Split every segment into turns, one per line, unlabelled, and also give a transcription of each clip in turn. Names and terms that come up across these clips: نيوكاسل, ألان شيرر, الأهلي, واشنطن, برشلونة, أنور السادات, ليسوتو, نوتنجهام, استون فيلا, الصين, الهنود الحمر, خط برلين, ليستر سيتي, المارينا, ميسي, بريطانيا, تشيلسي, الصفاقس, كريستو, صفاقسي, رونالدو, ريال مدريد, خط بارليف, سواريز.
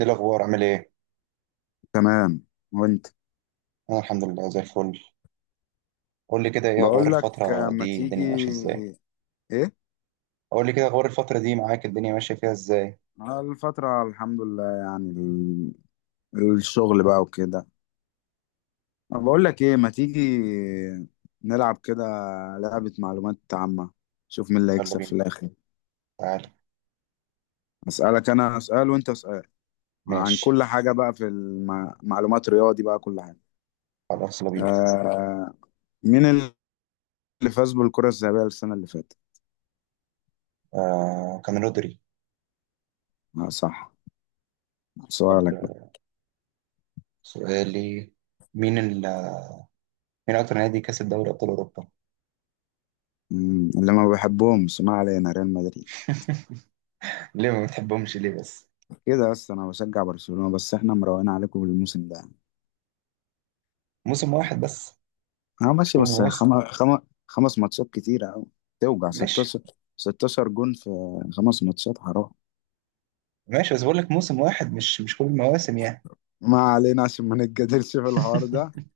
ايه الاخبار؟ عامل ايه؟
تمام. وانت؟
انا الحمد لله زي الفل. قول لي كده، ايه اخبار
بقول لك آه،
الفتره
ما
دي؟
تيجي.
الدنيا ماشيه ازاي؟
ايه؟
قول لي كده اخبار الفتره دي معاك، الدنيا ماشيه فيها ازاي؟
آه، الفترة الحمد لله يعني الشغل بقى وكده. أنا بقول لك ايه، ما تيجي نلعب كده لعبة معلومات عامة، شوف مين اللي
يلا
هيكسب في
بينا.
الاخر.
تعالى.
اسألك انا، اسأل وانت اسأل عن
ماشي.
كل حاجة بقى في المعلومات، رياضي بقى، كل حاجة.
خلاص يلا بينا.
آه، مين اللي فاز بالكرة الذهبية السنة اللي فاتت؟
آه، كان رودري.
آه صح.
طب
سؤالك بقى.
سؤالي. مين ال... مين اكتر نادي كسب دوري ابطال اوروبا؟
اللي ما بحبهم، ما علينا، ريال مدريد.
ليه ما بتحبهمش ليه بس؟
كده بس، انا بشجع برشلونة، بس احنا مروقين عليكم الموسم ده.
موسم واحد بس؟
اه
مش
ماشي
كل
بس
المواسم.
خمس ماتشات كتيرة أوي. توجع
ماشي.
16. 16 جون في خمس ماتشات، حرام.
ماشي بس بقول لك موسم واحد، مش كل المواسم يعني.
ما علينا عشان ما نتجادلش في الحوار ده.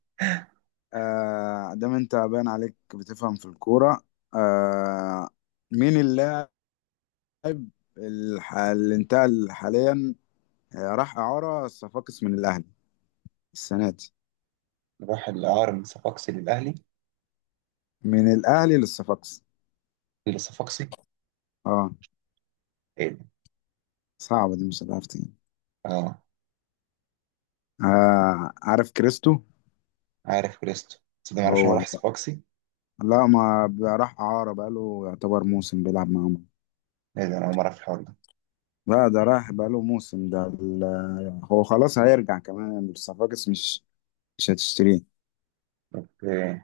آه، دام انت باين عليك بتفهم في الكورة. آه، مين اللاعب اللي انتقل حاليا، آه، راح إعارة الصفاقس من الأهلي السنة دي؟
راح الاعاره من صفاقسي للاهلي.
من الأهلي للصفاقس.
لصفاقسي.
اه.
ايه ده؟
صعبة دي، مش هتعرف تاني.
اه
آه عارف كريستو؟
عارف كريستو. بس ده معرفش إن هو
هو
راح
ده بقى.
صفاقسي.
لا ما بقى، راح إعارة بقاله يعتبر موسم بيلعب معاهم.
ايه ده، انا اول مره في الحوار ده.
لا ده راح بقاله موسم، ده. هو خلاص هيرجع، كمان الصفاقس مش مش هتشتريه.
اوكي.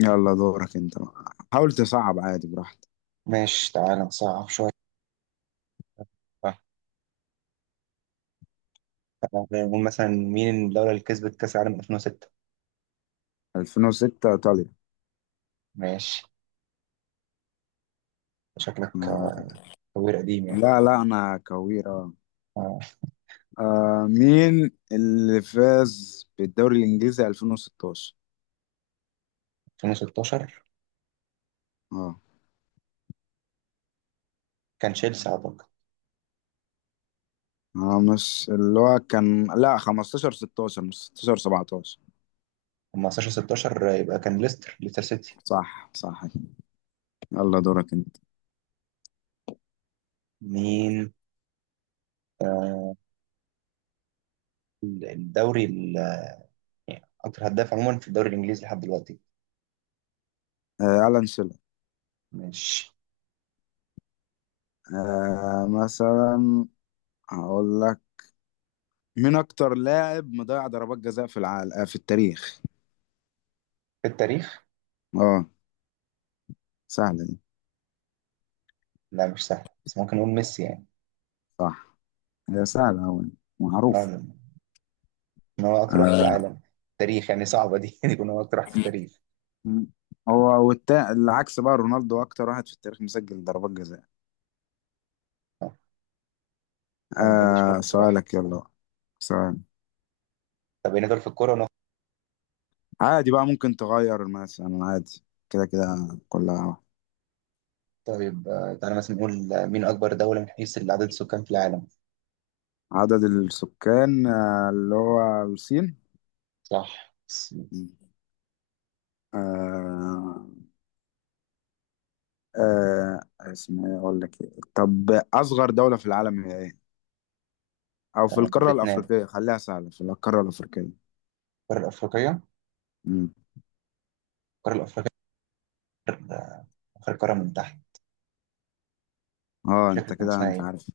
يلا دورك انت بقى. حاول تصعب عادي، براحتك.
ماشي، تعالى نصعب شويه. بقى. تعالى نقول مثلا، مين الدوله اللي كسبت كاس العالم 2006؟
2006 ايطاليا.
ماشي. شكلك
آه.
آه، خبير قديم يعني.
لا لا انا كويرة. آه،
آه،
آه، مين اللي فاز بالدوري الانجليزي 2016؟
2016
اه.
كان تشيلسي اعتقد.
اه مش اللي هو كان، لا 15 16 مش 16 17.
أما 15 16 يبقى كان ليستر سيتي.
صح صح. يلا دورك انت.
مين آه، الدوري ال- يعني اكتر هداف عموما في الدوري الانجليزي لحد دلوقتي؟
آه، ألان شيرر.
ماشي.
آه، مثلا هقول لك، مين أكتر لاعب مضيع ضربات جزاء في العالم، آه، في التاريخ؟
في التاريخ.
اه. سهلة دي.
لا مش سهل، بس ممكن نقول ميسي يعني.
صح، هي سهلة أوي، معروف.
آه، ان هو اكتر واحد في
آه،
العالم. تاريخ يعني، صعبه دي ان يكون هو اكتر واحد في التاريخ.
م- هو العكس بقى، رونالدو أكتر واحد في التاريخ مسجل ضربات جزاء.
آه. ما بتجليش
آه،
منه بصراحه.
سؤالك يلا بقى. سؤال
طب هنا دول في الكوره ونخ...
عادي بقى، ممكن تغير مثلا عادي، كده كده كلها واحد.
طيب تعالى مثلا نقول مين اكبر دوله من حيث عدد السكان في العالم؟
عدد السكان، آه، اللي هو الصين.
صح س-
آه. آه اسمها إيه؟ اقول لك إيه؟ طب اصغر دولة في العالم هي ايه، او في القارة
فيتنام.
الافريقية، خليها سهلة في القارة الافريقية.
القاره الافريقيه.
امم
القاره الافريقيه آخر آخر قاره من تحت.
اه،
مش فاكر
انت
كان
كده
اسمها
انت
ايه.
عارف.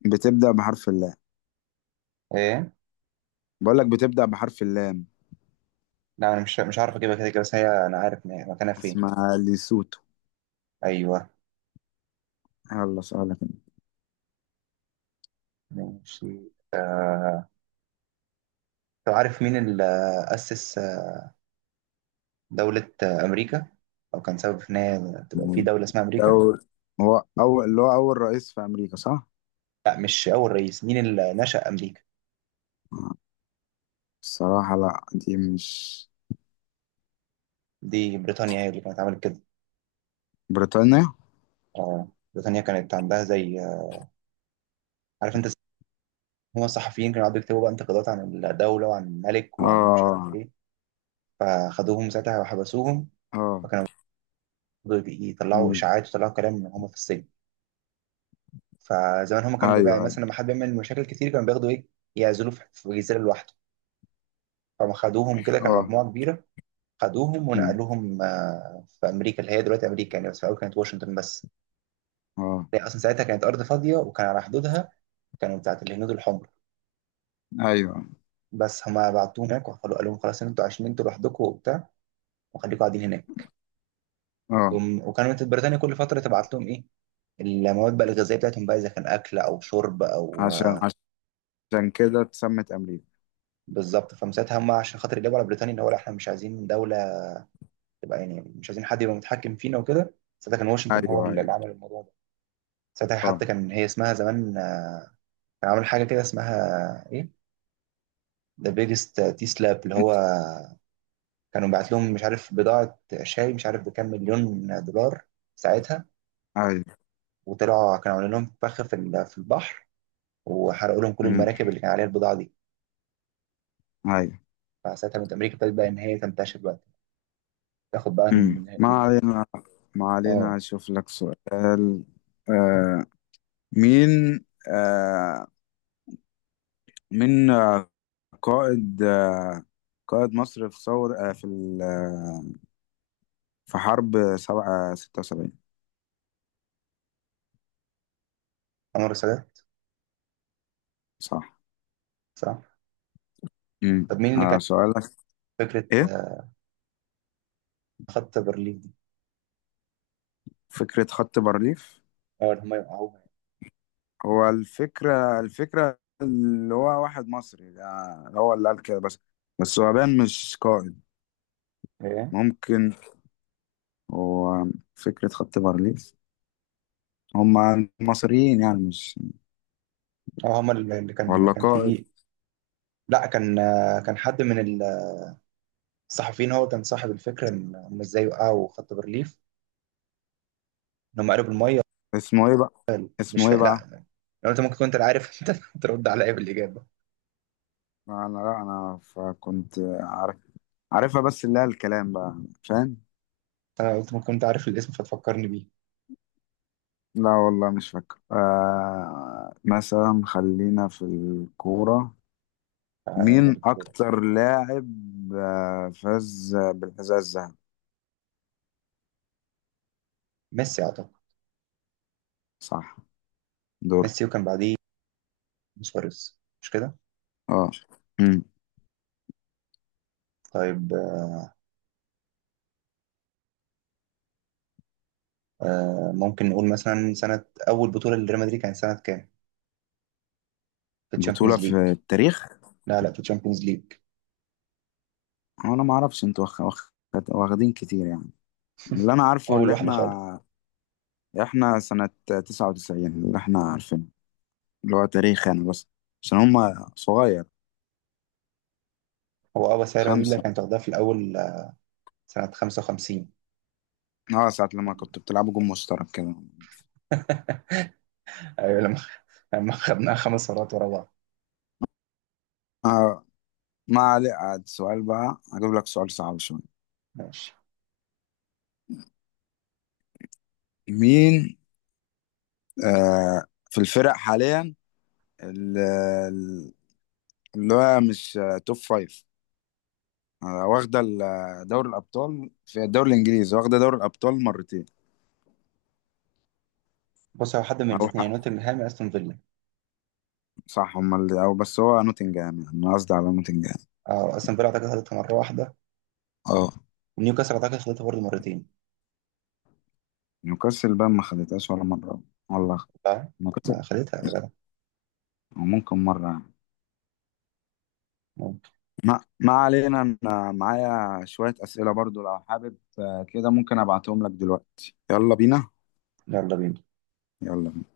بتبدأ بحرف اللام.
ايه.
بقول لك بتبدأ بحرف اللام.
لا انا مش عارف اجيبها، كده كده، بس هي انا عارف إن هي مكانها فين.
اسمها ليسوتو.
ايوه.
يلا سؤالك أنت.
ماشي. آه... طب عارف مين اللي اسس دوله امريكا؟ او كان سبب في ان هي تبقى في دوله اسمها امريكا؟
دول، هو اول، اللي هو اول رئيس في امريكا، صح؟
لا مش أول رئيس، مين اللي نشأ أمريكا.
الصراحة لا، دي مش.
دي بريطانيا هي اللي كانت عملت كده.
بريطانيا.
آه. بريطانيا كانت عندها زي. عارف أنت، هما الصحفيين كانوا قعدوا يكتبوا بقى انتقادات عن الدولة وعن الملك وعن مش عارف
اه.
إيه، فخدوهم ساعتها وحبسوهم.
اه.
فكانوا برضه يطلعوا
امم.
إشاعات ويطلعوا كلام من هما في السجن. فزمان هما كان
ايوه
بيبقى
ايوه.
مثلا لما حد بيعمل مشاكل كتير كانوا بياخدوا إيه، يعزلوه في جزيرة لوحده. فما خدوهم كده كان
اه.
مجموعة كبيرة. خدوهم
امم.
ونقلوهم آه، في أمريكا اللي هي دلوقتي أمريكا يعني، بس في الأول كانت واشنطن بس.
اه.
هي اصلا ساعتها كانت ارض فاضيه، وكان على حدودها كانوا بتاعت الهنود الحمر.
ايوه.
بس هما بعتوه هناك وقالوا، قال لهم خلاص إن انتوا عايشين انتوا لوحدكم وبتاع، وخليكم قاعدين هناك.
اه.
جم وكانت بريطانيا كل فتره تبعت لهم ايه، المواد بقى الغذائيه بتاعتهم بقى، اذا كان اكل او شرب او
عشان،
آه،
عشان كده اتسمت امريكا.
بالظبط، فمساعتها هم عشان خاطر يجيبوا على بريطانيا، اللي هو لا احنا مش عايزين دوله تبقى، يعني مش عايزين حد يبقى متحكم فينا وكده. ساعتها كان واشنطن هو
ايوه ايوه.
اللي عمل الموضوع ده. ساعتها
اه.
حتى كان هي اسمها زمان آه، كان عامل حاجه كده اسمها ايه، ذا بيجست تي سلاب، اللي هو
انت.
كانوا بعت لهم مش عارف بضاعة شاي مش عارف بكام مليون دولار ساعتها،
ايوه.
وطلعوا كانوا عاملين لهم فخ في البحر، وحرقوا لهم كل
امم.
المراكب اللي كان عليها البضاعة دي.
ايوه.
فساعتها من أمريكا ابتدت بقى إن هي تنتشر بقى، تاخد بقى من
امم. ما
اللي هي.
علينا، ما
اه.
علينا اشوف لك سؤال. آه، مين، آه، مين، آه، قائد، آه، قائد مصر في ثور، آه، في حرب 76؟
أنور السادات.
صح.
صح.
امم،
طب مين اللي كان
آه سؤالك.
فكرة
ايه
آه، خط برلين دي؟
فكرة خط بارليف؟
اه اللي هم يوقعوها.
هو الفكرة، الفكرة اللي هو واحد مصري ده هو اللي قال كده، بس بس هو باين مش قائد،
ايه.
ممكن. وفكرة خط بارليف هما المصريين يعني، مش
اه هم اللي كان
ولا
كان
قائد.
فيه. لا كان، كان حد من الصحفيين، هو كان صاحب الفكرة إن هم ازاي وقعوا خط برلين. إن هم قالوا بالمية.
اسمه ايه بقى؟
مش
اسمه
فا...
ايه بقى؟
لا، لو انت ممكن كنت عارف انت ترد عليا بالاجابه.
انا لا، انا فكنت عارف، عارفها بس اللي هي الكلام بقى، فاهم.
انا قلت ممكن كنت عارف الاسم فتفكرني بيه.
لا والله مش فاكر. آه مثلا خلينا في الكورة،
آه. لاعب
مين
الكوره.
أكتر لاعب، آه، فاز بالحذاء الذهبي؟
ميسي اعتقد.
صح. دور.
ميسي، وكان بعديه سواريز مش كده؟
اه. مم.
طيب، ممكن نقول مثلا سنه اول بطوله لريال مدريد كانت سنه كام، في
بطولة
الشامبيونز ليج؟
في التاريخ؟
لا لا، في الشامبيونز ليج.
أنا ما أعرفش، أنتوا واخدين كتير يعني. اللي انا عارفه،
اول
اللي
واحده خالص.
احنا، احنا سنة 99، اللي احنا عارفينه، اللي هو تاريخ يعني، بس عشان هما صغير.
هو اه، بس هي ريال مدريد اللي
خمسة.
كانت واخداها في الاول. سنه 55.
اه، ساعة لما كنت بتلعبوا جون مشترك كده.
ايوه لما خدناها 5 مرات ورا بعض.
آه، ما عليك. عاد سؤال بقى، هجيب لك سؤال صعب شوية.
ماشي.
مين، آه، في الفرق حاليا، ال- ال- اللي هو مش آه، توب فايف، آه، واخدة دوري الأبطال، في الدوري الإنجليزي واخدة دوري الأبطال مرتين؟
بص، هو حد من
أو
الاثنين،
حق،
نوتنجهام يا استون فيلا.
صح، هما اللي أو، بس هو نوتنجهام يعني، أنا قصدي على نوتنجهام.
اه استون فيلا اعتقد خدتها مره واحده.
اه.
ونيوكاسل أعتقد خدتها برضه مرتين.
نيوكاسل بقى ما خدتهاش ولا مرة، والله.
صح؟
نيوكاسل.
ما خدتها يا جدع.
أو ممكن مرة يعني.
ممكن.
ما علينا. أنا معايا شوية أسئلة برضو لو حابب، آه، كده ممكن أبعتهم لك دلوقتي. يلا بينا.
يلا بينا.
يلا بينا.